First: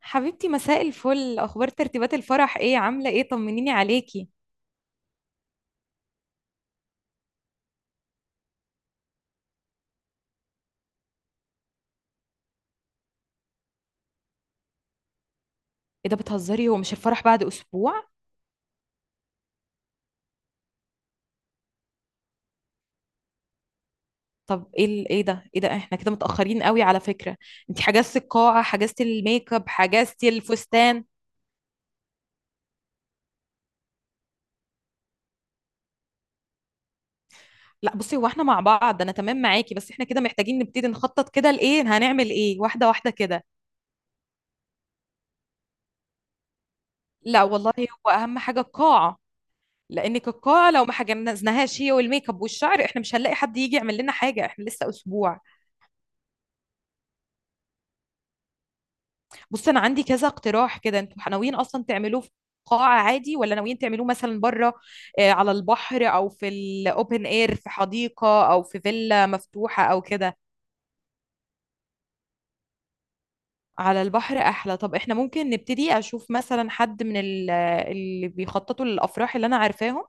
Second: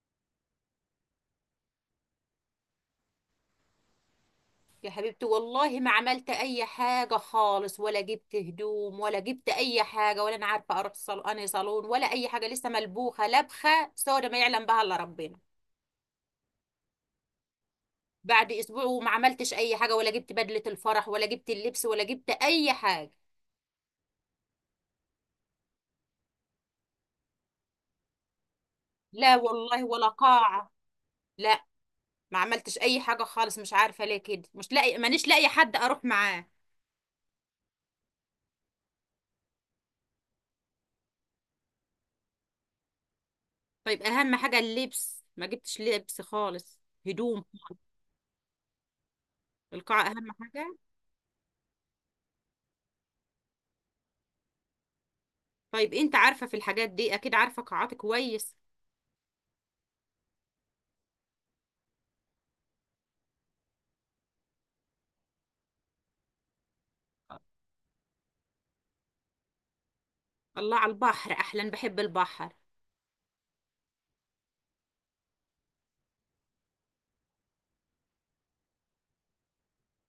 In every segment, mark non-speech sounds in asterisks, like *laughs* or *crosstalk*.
حبيبتي، مساء الفل. اخبار ترتيبات الفرح ايه؟ عامله ايه؟ طمنيني عليكي. يا حبيبتي، والله ما عملت اي حاجه خالص، ولا جبت هدوم، ولا جبت اي حاجه، ولا انا عارفه اروح صالون انهي صالون ولا اي حاجه. لسه ملبوخه لبخه سودا ما يعلم بها الا ربنا. ايه ده بتهزري؟ هو مش الفرح بعد اسبوع؟ بعد اسبوع وما عملتش اي حاجه، ولا جبت بدله الفرح، ولا جبت اللبس، ولا جبت اي حاجه. طب ايه ال- ايه ده ايه ده احنا كده متاخرين قوي على فكره. انت حجزتي القاعه؟ حجزتي لا الميك اب؟ والله، ولا حجزتي قاعه. الفستان؟ لا. ما عملتش اي حاجه خالص، مش عارفه ليه كده، مش لاقي، مانيش لاقي حد اروح معاه. لا بصي، هو احنا مع بعض، انا تمام معاكي، بس احنا كده محتاجين نبتدي نخطط كده لايه هنعمل ايه واحده واحده كده. طيب، اهم حاجه اللبس، ما جبتش لبس خالص. لا هدوم. والله. هو اهم حاجه القاعه، القاعه لانك اهم القاعه حاجه. لو ما حجزناهاش هي والميك اب والشعر احنا مش هنلاقي حد يجي يعمل لنا حاجه، احنا لسه اسبوع. طيب انت عارفة في الحاجات دي، اكيد عارفة قاعات كويس. بص، انا عندي كذا اقتراح كده. انتوا ناويين اصلا تعملوه في قاعة عادي ولا ناويين تعملوه مثلا بره، على البحر او في الاوبن اير، في حديقة او في فيلا مفتوحة او كده؟ الله، على البحر احلا، بحب البحر. على البحر احلى. طب احنا ممكن نبتدي اشوف مثلا حد من اللي بيخططوا للافراح اللي انا عارفاهم،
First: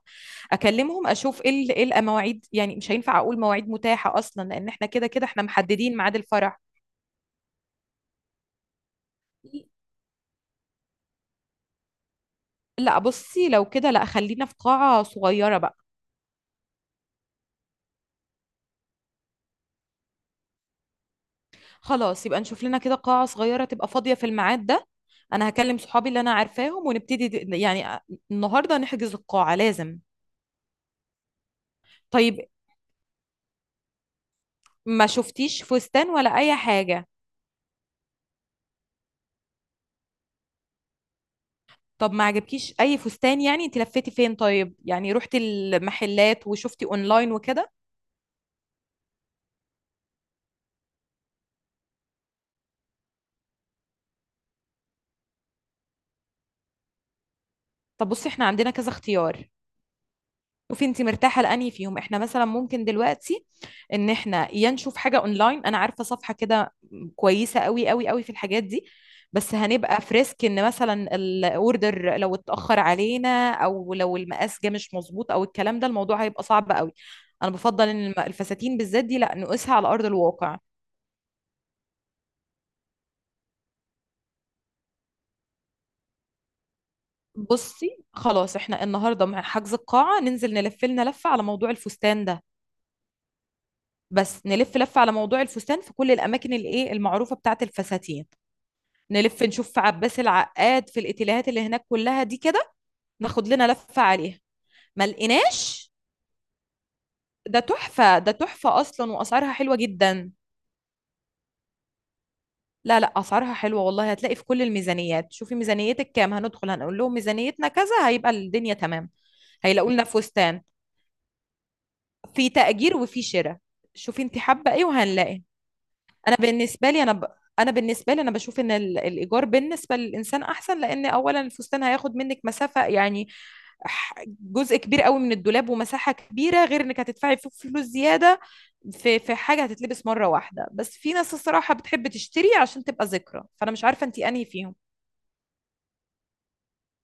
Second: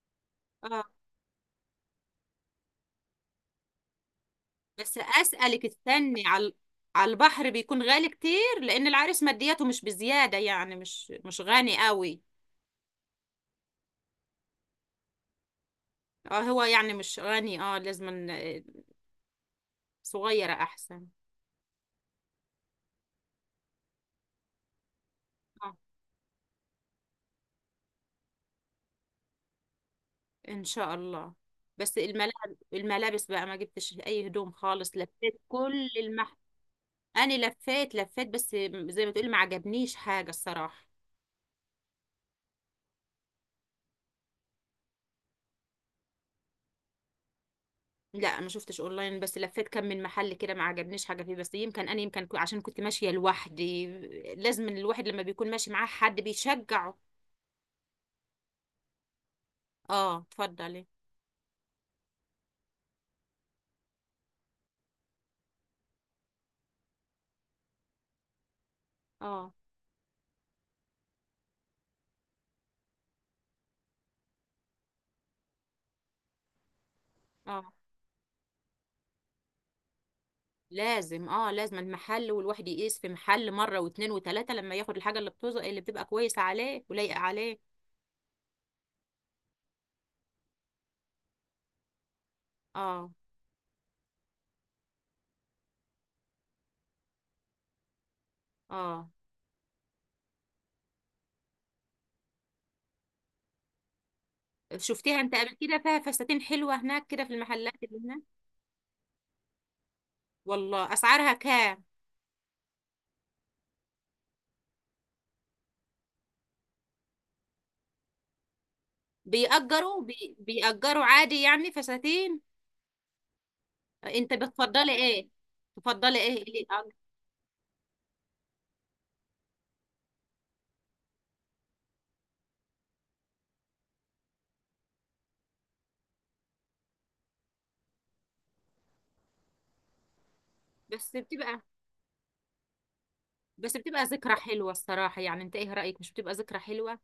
اه، اكلمهم اشوف ايه ايه المواعيد. يعني مش هينفع اقول مواعيد متاحة اصلا لان احنا بس كده كده احنا اسألك، محددين ميعاد استني على الفرح. على البحر بيكون غالي كتير، لان العريس مادياته مش بزيادة، يعني مش غني قوي. لا بصي، لو كده لا، خلينا في قاعة صغيرة بقى. اه، هو يعني مش غني، لازم صغيرة احسن. خلاص، يبقى نشوف لنا كده قاعة صغيرة تبقى فاضية في الميعاد ده. انا اه، هكلم صحابي اللي انا عارفاهم ونبتدي يعني النهاردة نحجز القاعة، لازم. ان شاء الله. بس الملابس. طيب، الملابس بقى ما جبتش اي هدوم خالص، ما لفيت شفتيش كل فستان المحل. ولا اي حاجة؟ انا لفيت، لفيت بس، زي ما تقولي ما عجبنيش حاجة الصراحة. طب ما عجبكيش اي فستان يعني؟ انت لفيتي فين طيب؟ يعني رحتي المحلات وشفتي اونلاين وكده؟ لا، ما شفتش اونلاين، بس لفيت كم من محل كده، ما عجبنيش حاجه فيه، بس يمكن انا، يمكن عشان كنت ماشيه لوحدي. لازم الواحد لما بيكون ماشي معاه حد بيشجعه. طب بصي، احنا عندنا كذا اختيار. اه، شوفي اتفضلي. انت مرتاحه لانهي فيهم. احنا مثلا ممكن دلوقتي ان احنا يا نشوف حاجه اونلاين، انا عارفه صفحه كده كويسه قوي قوي قوي في الحاجات دي، اه، بس هنبقى في ريسك ان مثلا الاوردر لو اتاخر علينا او لو المقاس جه مش مظبوط او الكلام ده، الموضوع هيبقى صعب قوي. انا اه، بفضل ان الفساتين بالذات دي لا نقيسها على ارض الواقع. لازم المحل، والواحد يقيس في محل مره واتنين وتلاته لما ياخد الحاجه اللي بتوزق، اللي بتبقى كويسه عليه ولايقه عليه. بصي، خلاص احنا النهارده مع حجز القاعه ننزل نلف لنا لفه على موضوع الفستان ده. اه، بس نلف لفه على موضوع الفستان في كل الاماكن الايه المعروفه بتاعه الفساتين. اه، نلف نشوف في عباس العقاد، في الاتيليهات اللي هناك كلها دي كده، ناخد لنا لفة عليها. ما شفتيها انت قبل كده؟ لقيناش، فيها فساتين حلوه هناك كده، في ده المحلات اللي تحفة هناك؟ ده، تحفة أصلا، وأسعارها حلوة جدا. والله، اسعارها كام؟ لا لا، أسعارها حلوة والله، هتلاقي في كل الميزانيات. شوفي ميزانيتك كام، هندخل هنقول لهم ميزانيتنا كذا، هيبقى الدنيا تمام. هيلاقوا لنا فستان، بيأجروا عادي يعني فساتين؟ في تأجير وفي شراء. شوفي انت انت حابة ايه بتفضلي ايه؟ وهنلاقي. تفضلي انا ايه اللي بالنسبه قال- لي انا انا بالنسبه لي انا بشوف ان الايجار بالنسبه للانسان احسن، لان اولا الفستان هياخد منك مسافه يعني، جزء كبير قوي من الدولاب ومساحه كبيره، غير انك هتدفعي فيه فلوس زياده في حاجه هتتلبس مره واحده. بس في بس ناس بتبقى الصراحه بتحب تشتري عشان تبقى ذكرى، فانا بس مش بتبقى عارفه انت ذكرى انهي حلوة فيهم. الصراحة، يعني انت ايه رأيك؟ مش بتبقى ذكرى حلوة؟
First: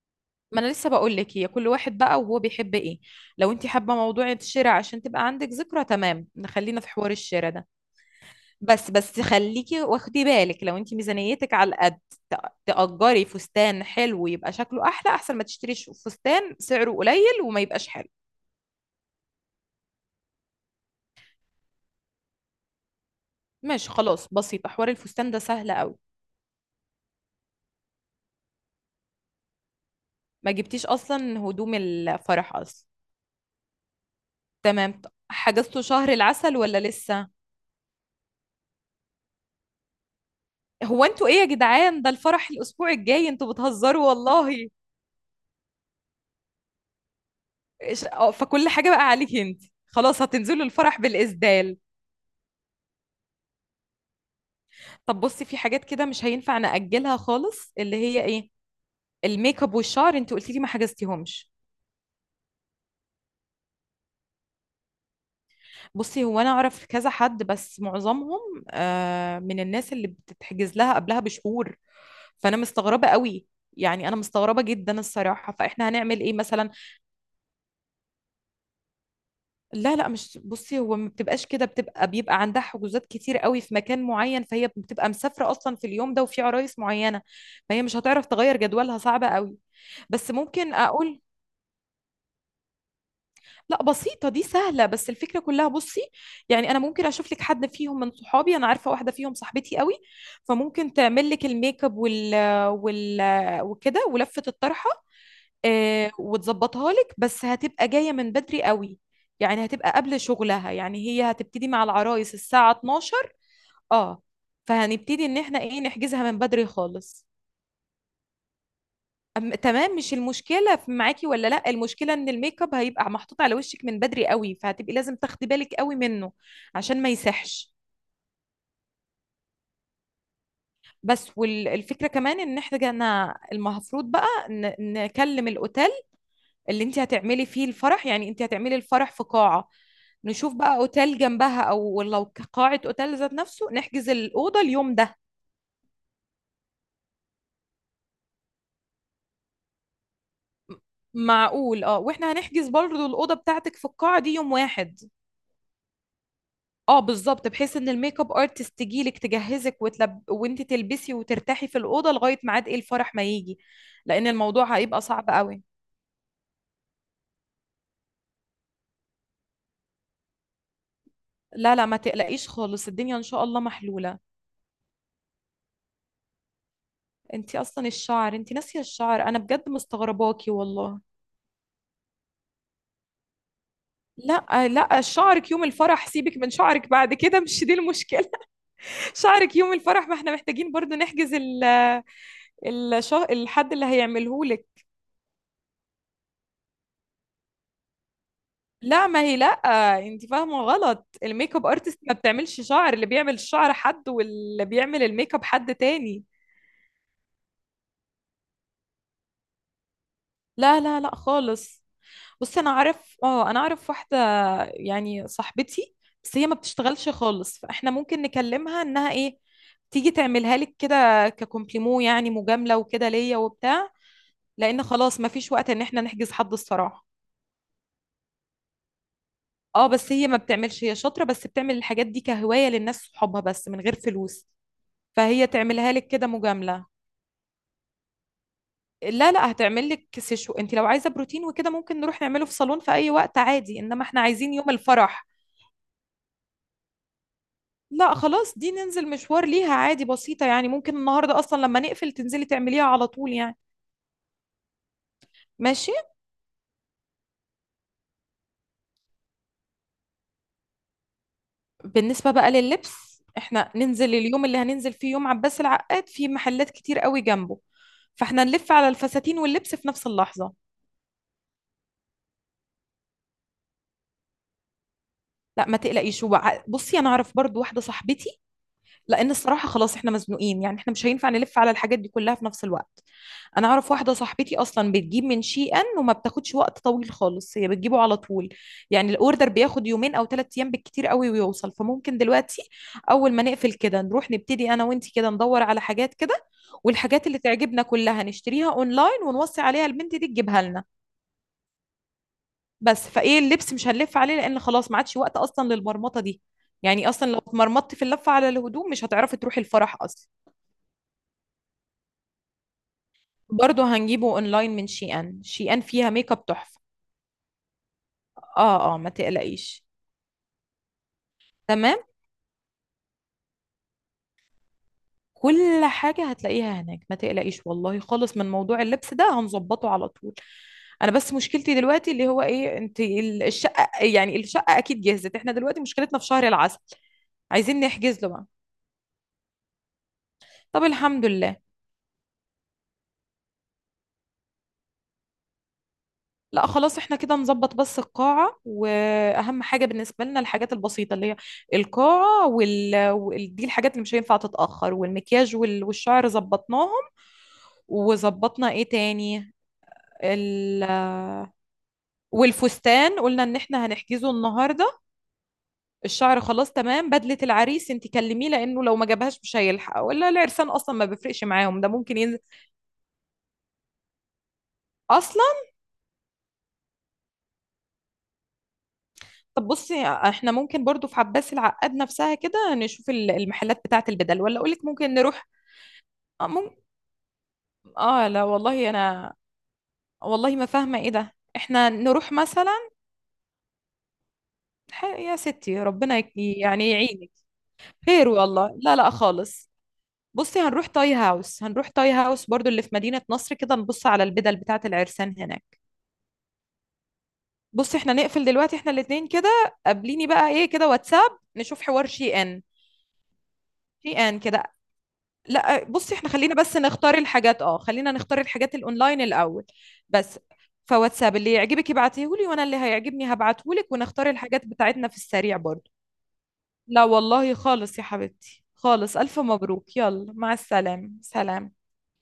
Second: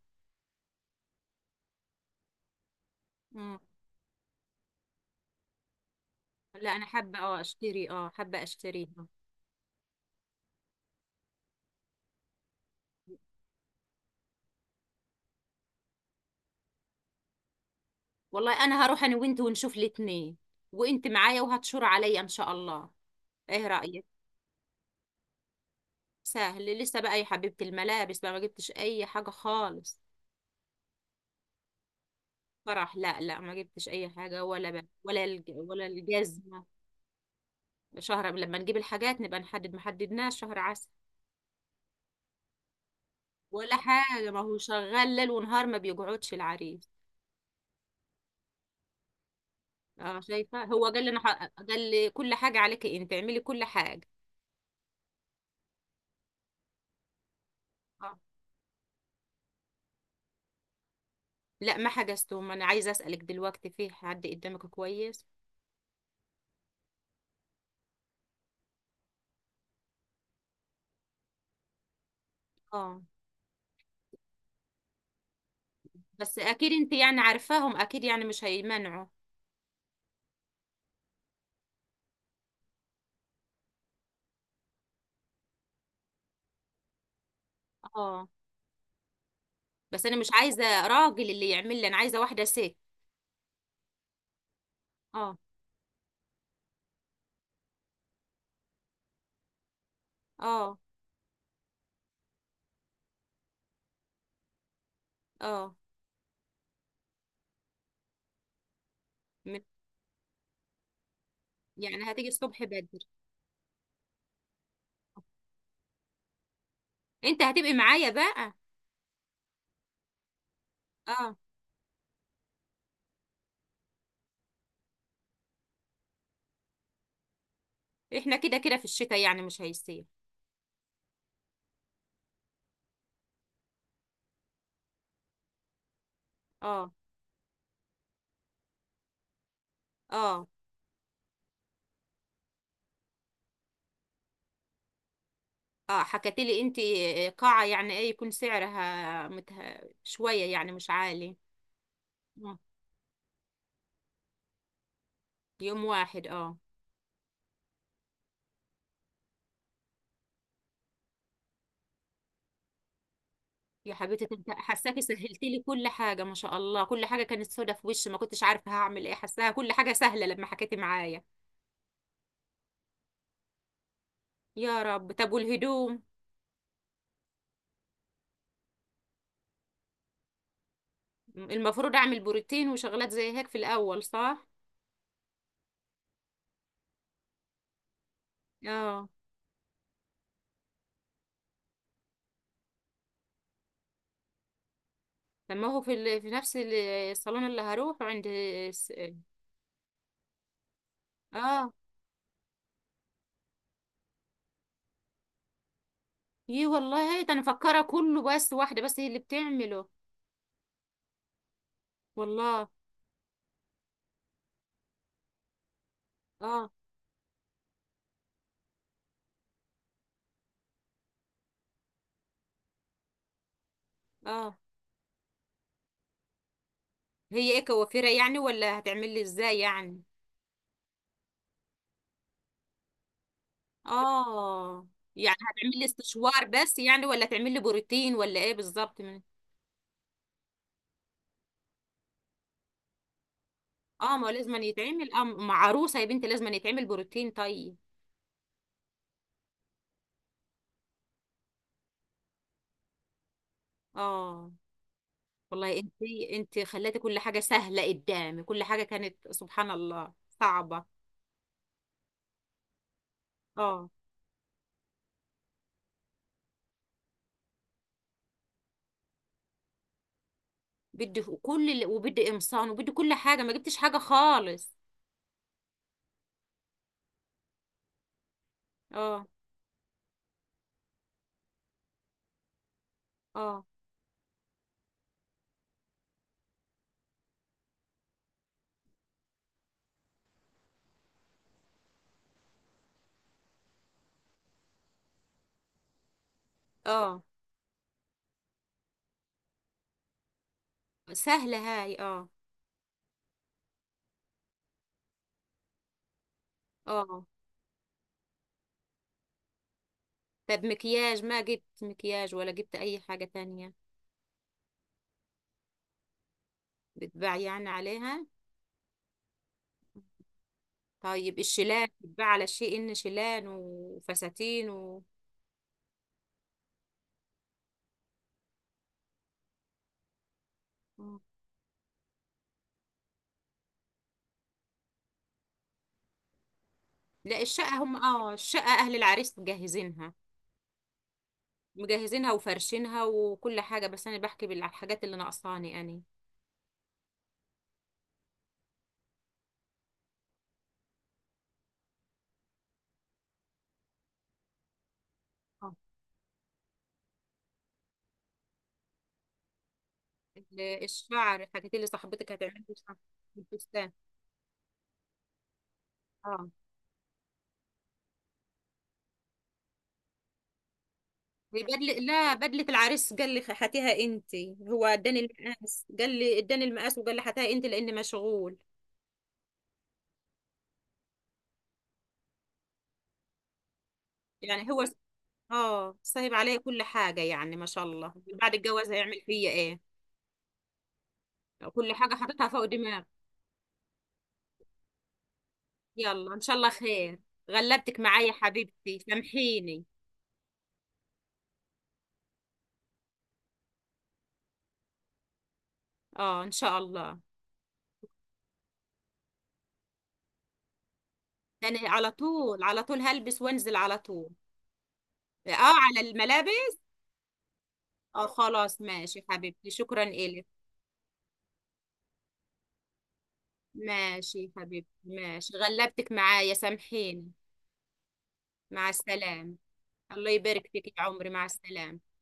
ما انا لسه بقول لك، هي كل واحد بقى وهو بيحب ايه. لو مم. انت حابه موضوع الشراء عشان تبقى عندك ذكرى، تمام، لا، نخلينا انا في حوار حابة، الشراء ده. اشتري، حابة بس اشتريها. بس خليكي واخدي بالك، لو انت ميزانيتك على القد تأجري فستان حلو يبقى شكله احلى، احسن ما تشتريش فستان سعره قليل وما يبقاش حلو. والله انا هروح انا وانت ونشوف الاتنين، وانت معايا وهتشور عليا ان شاء الله. ايه ماشي رأيك؟ خلاص، بسيطة، حوار الفستان ده سهل قوي. سهل لسه بقى يا حبيبة. الملابس بقى ما جبتش اي حاجة خالص. ما جبتيش اصلا هدوم الفرح اصلا؟ فرح، لا، لا، ما جبتش اي حاجة، ولا بقى تمام. ولا حجزتوا ولا شهر العسل الجزمة. ولا لسه؟ شهر، لما نجيب الحاجات نبقى نحدد، ما حددناش شهر عسل. هو انتوا ايه يا جدعان؟ ده الفرح الاسبوع الجاي، انتوا ولا بتهزروا حاجة، ما هو والله. شغال ليل ونهار، ما بيقعدش العريس. فكل حاجة بقى عليكي انت، اه، خلاص شايفة، هتنزلوا هو الفرح قال لي انا ح- بالإسدال. قال لي كل حاجة عليك انت، اعملي كل حاجة. طب بصي، في حاجات كده مش هينفع نأجلها خالص، اللي اه، هي ايه، الميك اب والشعر. انت قلتي لي ما حجزتيهمش. لا، ما حجزتهم. انا عايزة اسألك، دلوقتي في حد قدامك كويس؟ بصي، هو انا اعرف كذا حد، بس معظمهم من الناس اللي بتتحجز لها قبلها بشهور، فانا اه، مستغربه قوي. يعني انا مستغربه جدا الصراحه، فاحنا هنعمل ايه بس مثلا؟ اكيد انت يعني عارفاهم، اكيد يعني مش هيمنعوا. لا لا، مش بصي، هو ما بتبقاش كده، بتبقى بيبقى عندها حجوزات كتير قوي في مكان معين، فهي بتبقى مسافره اصلا في اليوم ده وفي عرايس معينه، فهي مش هتعرف اه، تغير جدولها، صعبه قوي. بس انا مش بس ممكن عايزة اقول، راجل اللي يعمل لي، انا عايزة واحدة ست. لا بسيطة دي سهلة، بس اه، الفكرة كلها بصي، يعني أنا ممكن أشوف لك حد فيهم من صحابي. أنا عارفة واحدة فيهم صاحبتي قوي، اه، فممكن تعمل لك الميك اب وال وكده ولفة الطرحة اه، وتظبطها لك، بس هتبقى جاية من بدري قوي. من- يعني هتبقى قبل شغلها، يعني هي هتبتدي مع يعني هتيجي العرايس الصبح الساعة بدري؟ 12، اه، فهنبتدي إن احنا إيه نحجزها من بدري خالص. انت هتبقي معايا بقى؟ تمام، مش المشكلة في معاكي اه، ولا لا، المشكلة ان الميك اب هيبقى محطوط على وشك من بدري قوي، فهتبقي لازم تاخدي بالك قوي منه عشان ما يسحش. احنا كده كده في الشتاء، يعني مش هيصير. بس والفكرة كمان ان احنا جانا المفروض بقى نكلم الاوتيل اللي اه، انت هتعملي فيه الفرح. يعني انت هتعملي الفرح في قاعة، اه، نشوف بقى اوتيل جنبها، او لو قاعة اوتيل ذات نفسه نحجز الأوضة اليوم ده. اه، حكت لي انت، قاعة يعني ايه يكون سعرها شوية يعني، مش عالي. معقول، اه. واحنا آه. هنحجز برضه الأوضة بتاعتك في القاعة دي يوم واحد، يوم واحد، اه. اه بالظبط، بحيث ان الميك اب ارتست تجيلك تجهزك وانت تلبسي وترتاحي في الاوضه لغايه ميعاد ايه الفرح ما يجي. يا لان حبيبتي انت الموضوع هيبقى حساكي صعب سهلتي لي قوي. كل حاجة، ما شاء الله. كل حاجة كانت سودة في وشي، ما كنتش عارفة هعمل ايه. حساها كل حاجة سهلة لما حكيتي معايا. لا لا، ما تقلقيش خالص، الدنيا ان شاء الله محلوله. يا رب. طب، والهدوم؟ انت اصلا الشعر، انت ناسيه الشعر، انا بجد مستغرباكي والله. المفروض اعمل بروتين وشغلات زي هيك في الاول، صح؟ لا لا، شعرك يوم الفرح، سيبك من شعرك بعد كده مش دي المشكله. اه، *laughs* شعرك يوم الفرح، ما احنا محتاجين برضو نحجز ال الحد اللي هيعمله لك. لما هو في نفس الصالون اللي هروح. لا، ما هي لا، انت فاهمه غلط، الميك اب اه، ارتست ما بتعملش شعر، اللي بيعمل الشعر حد واللي بيعمل الميك اب حد تاني. يي، والله هي ده انا مفكرة كله، بس واحدة بس هي اللي بتعمله. لا لا لا خالص. بصي، والله. انا عارف اه، انا اعرف واحده يعني صاحبتي، بس هي ما اه، بتشتغلش خالص، فاحنا ممكن نكلمها انها ايه تيجي تعملها لك كده ككومبليمو، يعني مجامله وكده ليا وبتاع، اه، لان خلاص ما فيش وقت ان احنا نحجز حد الصراحه. هي ايه، كوافيرة يعني، ولا هتعمل لي ازاي اه يعني؟ بس هي ما بتعملش، هي شاطره بس بتعمل الحاجات دي كهوايه للناس صحابها بس من غير فلوس، اه، يعني فهي هتعمل لي تعملها لك كده استشوار بس مجاملة. يعني، ولا تعمل لي بروتين، ولا ايه بالظبط من؟ لا لا، هتعمل لك سيشو. انت لو عايزة بروتين وكده ممكن نروح نعمله في صالون في اي وقت عادي، انما اه، احنا ما هو لازم عايزين أن يوم يتعمل، الفرح. مع عروسة يا بنتي لازم أن يتعمل بروتين. طيب. لا خلاص، دي ننزل مشوار ليها عادي، بسيطة، يعني ممكن النهاردة اصلا لما نقفل تنزلي تعمليها على طول يعني. اه، والله ماشي. انت خلاتي كل حاجة سهلة قدامي. كل حاجة كانت سبحان الله صعبة. بالنسبة بقى لللبس، احنا اه، ننزل اليوم اللي هننزل فيه يوم عباس العقاد، في محلات كتير قوي جنبه، فاحنا نلف على الفساتين واللبس في نفس اللحظة. بدي ف- كل ال- وبدي قمصان، وبدي كل حاجة، ما جبتش حاجة خالص. لا ما تقلقيش. بصي، انا اعرف برضو واحدة صاحبتي، اه، لان الصراحه خلاص احنا مزنوقين، يعني احنا مش هينفع نلف على الحاجات دي كلها في نفس الوقت. اه، انا اعرف واحده صاحبتي اصلا بتجيب من شي ان وما بتاخدش وقت طويل خالص، هي بتجيبه على طول. يعني الاوردر بياخد يومين او ثلاث ايام بالكتير قوي ويوصل. فممكن دلوقتي اول ما نقفل كده نروح نبتدي انا وانتي كده ندور على حاجات كده، اه، والحاجات اللي تعجبنا كلها نشتريها اونلاين ونوصي عليها البنت دي تجيبها لنا. سهلة هاي، اه. بس فايه اللبس مش هنلف عليه، لان خلاص ما عادش وقت اصلا للمرمطه دي. يعني اه، اصلا لو اتمرمطتي في اللفه على الهدوم مش هتعرفي تروحي الفرح اصلا. طب مكياج، ما جبت مكياج ولا جبت اي حاجة تانية؟ برضه هنجيبه اونلاين من شي ان، شي ان فيها ميك اب تحفة. بتباع يعني عليها؟ اه اه ما تقلقيش. طيب الشيلان تمام، بتباع على شيء ان، شيلان وفساتين. كل حاجة هتلاقيها هناك ما تقلقيش والله خالص، من موضوع اللبس ده هنظبطه على طول. انا مم. بس مشكلتي دلوقتي اللي هو ايه، انت الشقة، يعني الشقة اكيد جهزت. احنا دلوقتي مشكلتنا في شهر العسل، لا، عايزين الشقة هم نحجز له اه بقى. الشقة اهل العريس مجهزينها. طب الحمد لله. مجهزينها وفرشينها وكل حاجة، بس انا بحكي بالحاجات اللي ناقصاني انا. لا خلاص، احنا كده نظبط بس القاعة، واهم حاجة بالنسبة لنا الحاجات البسيطة اللي هي القاعة دي الحاجات اللي مش هينفع تتأخر، والمكياج اه، والشعر ظبطناهم. وظبطنا ايه تاني؟ ال... الشعر الحاجات اللي صاحبتك هتعمل لي شعر. والفستان قلنا ان احنا الفستان. هنحجزه النهاردة. الشعر اه، خلاص تمام. بدلة العريس انت كلميه، لانه لو ما جابهاش مش هيلحق. ولا العرسان اصلا ما بيفرقش هي معاهم ده، بدلة، ممكن لا، ينزل بدلة العريس قال لي هاتيها انت. هو اداني اصلا. المقاس، قال لي اداني المقاس، وقال لي هاتيها انت لان مشغول. طب بصي، احنا ممكن برضو في عباس العقاد نفسها كده نشوف المحلات بتاعة البدل، ولا يعني هو، اقولك ممكن نروح؟ اه، سايب اه عليا ممكن، كل حاجة يعني ما شاء الله. اه لا بعد الجواز والله هيعمل انا فيا ايه؟ والله ما فاهمه ايه ده. احنا كل حاجة نروح حاططها فوق مثلا، دماغي. يا ستي ربنا يلا، ان شاء الله يعني خير. يعينك. غلبتك معايا خير يا والله، لا حبيبتي، لا خالص. سامحيني. بصي هنروح تاي هاوس، هنروح تاي هاوس برضو اللي في مدينه نصر كده، نبص على البدل بتاعه العرسان هناك. اه، ان شاء الله. بصي احنا نقفل دلوقتي، احنا الاتنين كده قابليني بقى ايه كده، واتساب نشوف انا حوار على شي طول، ان، على طول هلبس وانزل على شي طول. ان كده. اه، لا على بصي، احنا خلينا الملابس. بس نختار الحاجات، اه خلينا اه، نختار الحاجات خلاص الاونلاين ماشي الاول حبيبتي، شكرا بس. الك. فواتساب اللي يعجبك ابعتيه لي، وانا اللي هيعجبني هبعته لك، ونختار ماشي الحاجات حبيبتي، بتاعتنا في ماشي، السريع برضه. غلبتك معايا لا سامحيني. والله خالص يا حبيبتي، مع خالص. الف السلامة. مبروك. الله يلا، مع يبارك فيك يا السلامة، عمري، مع سلام. السلامة.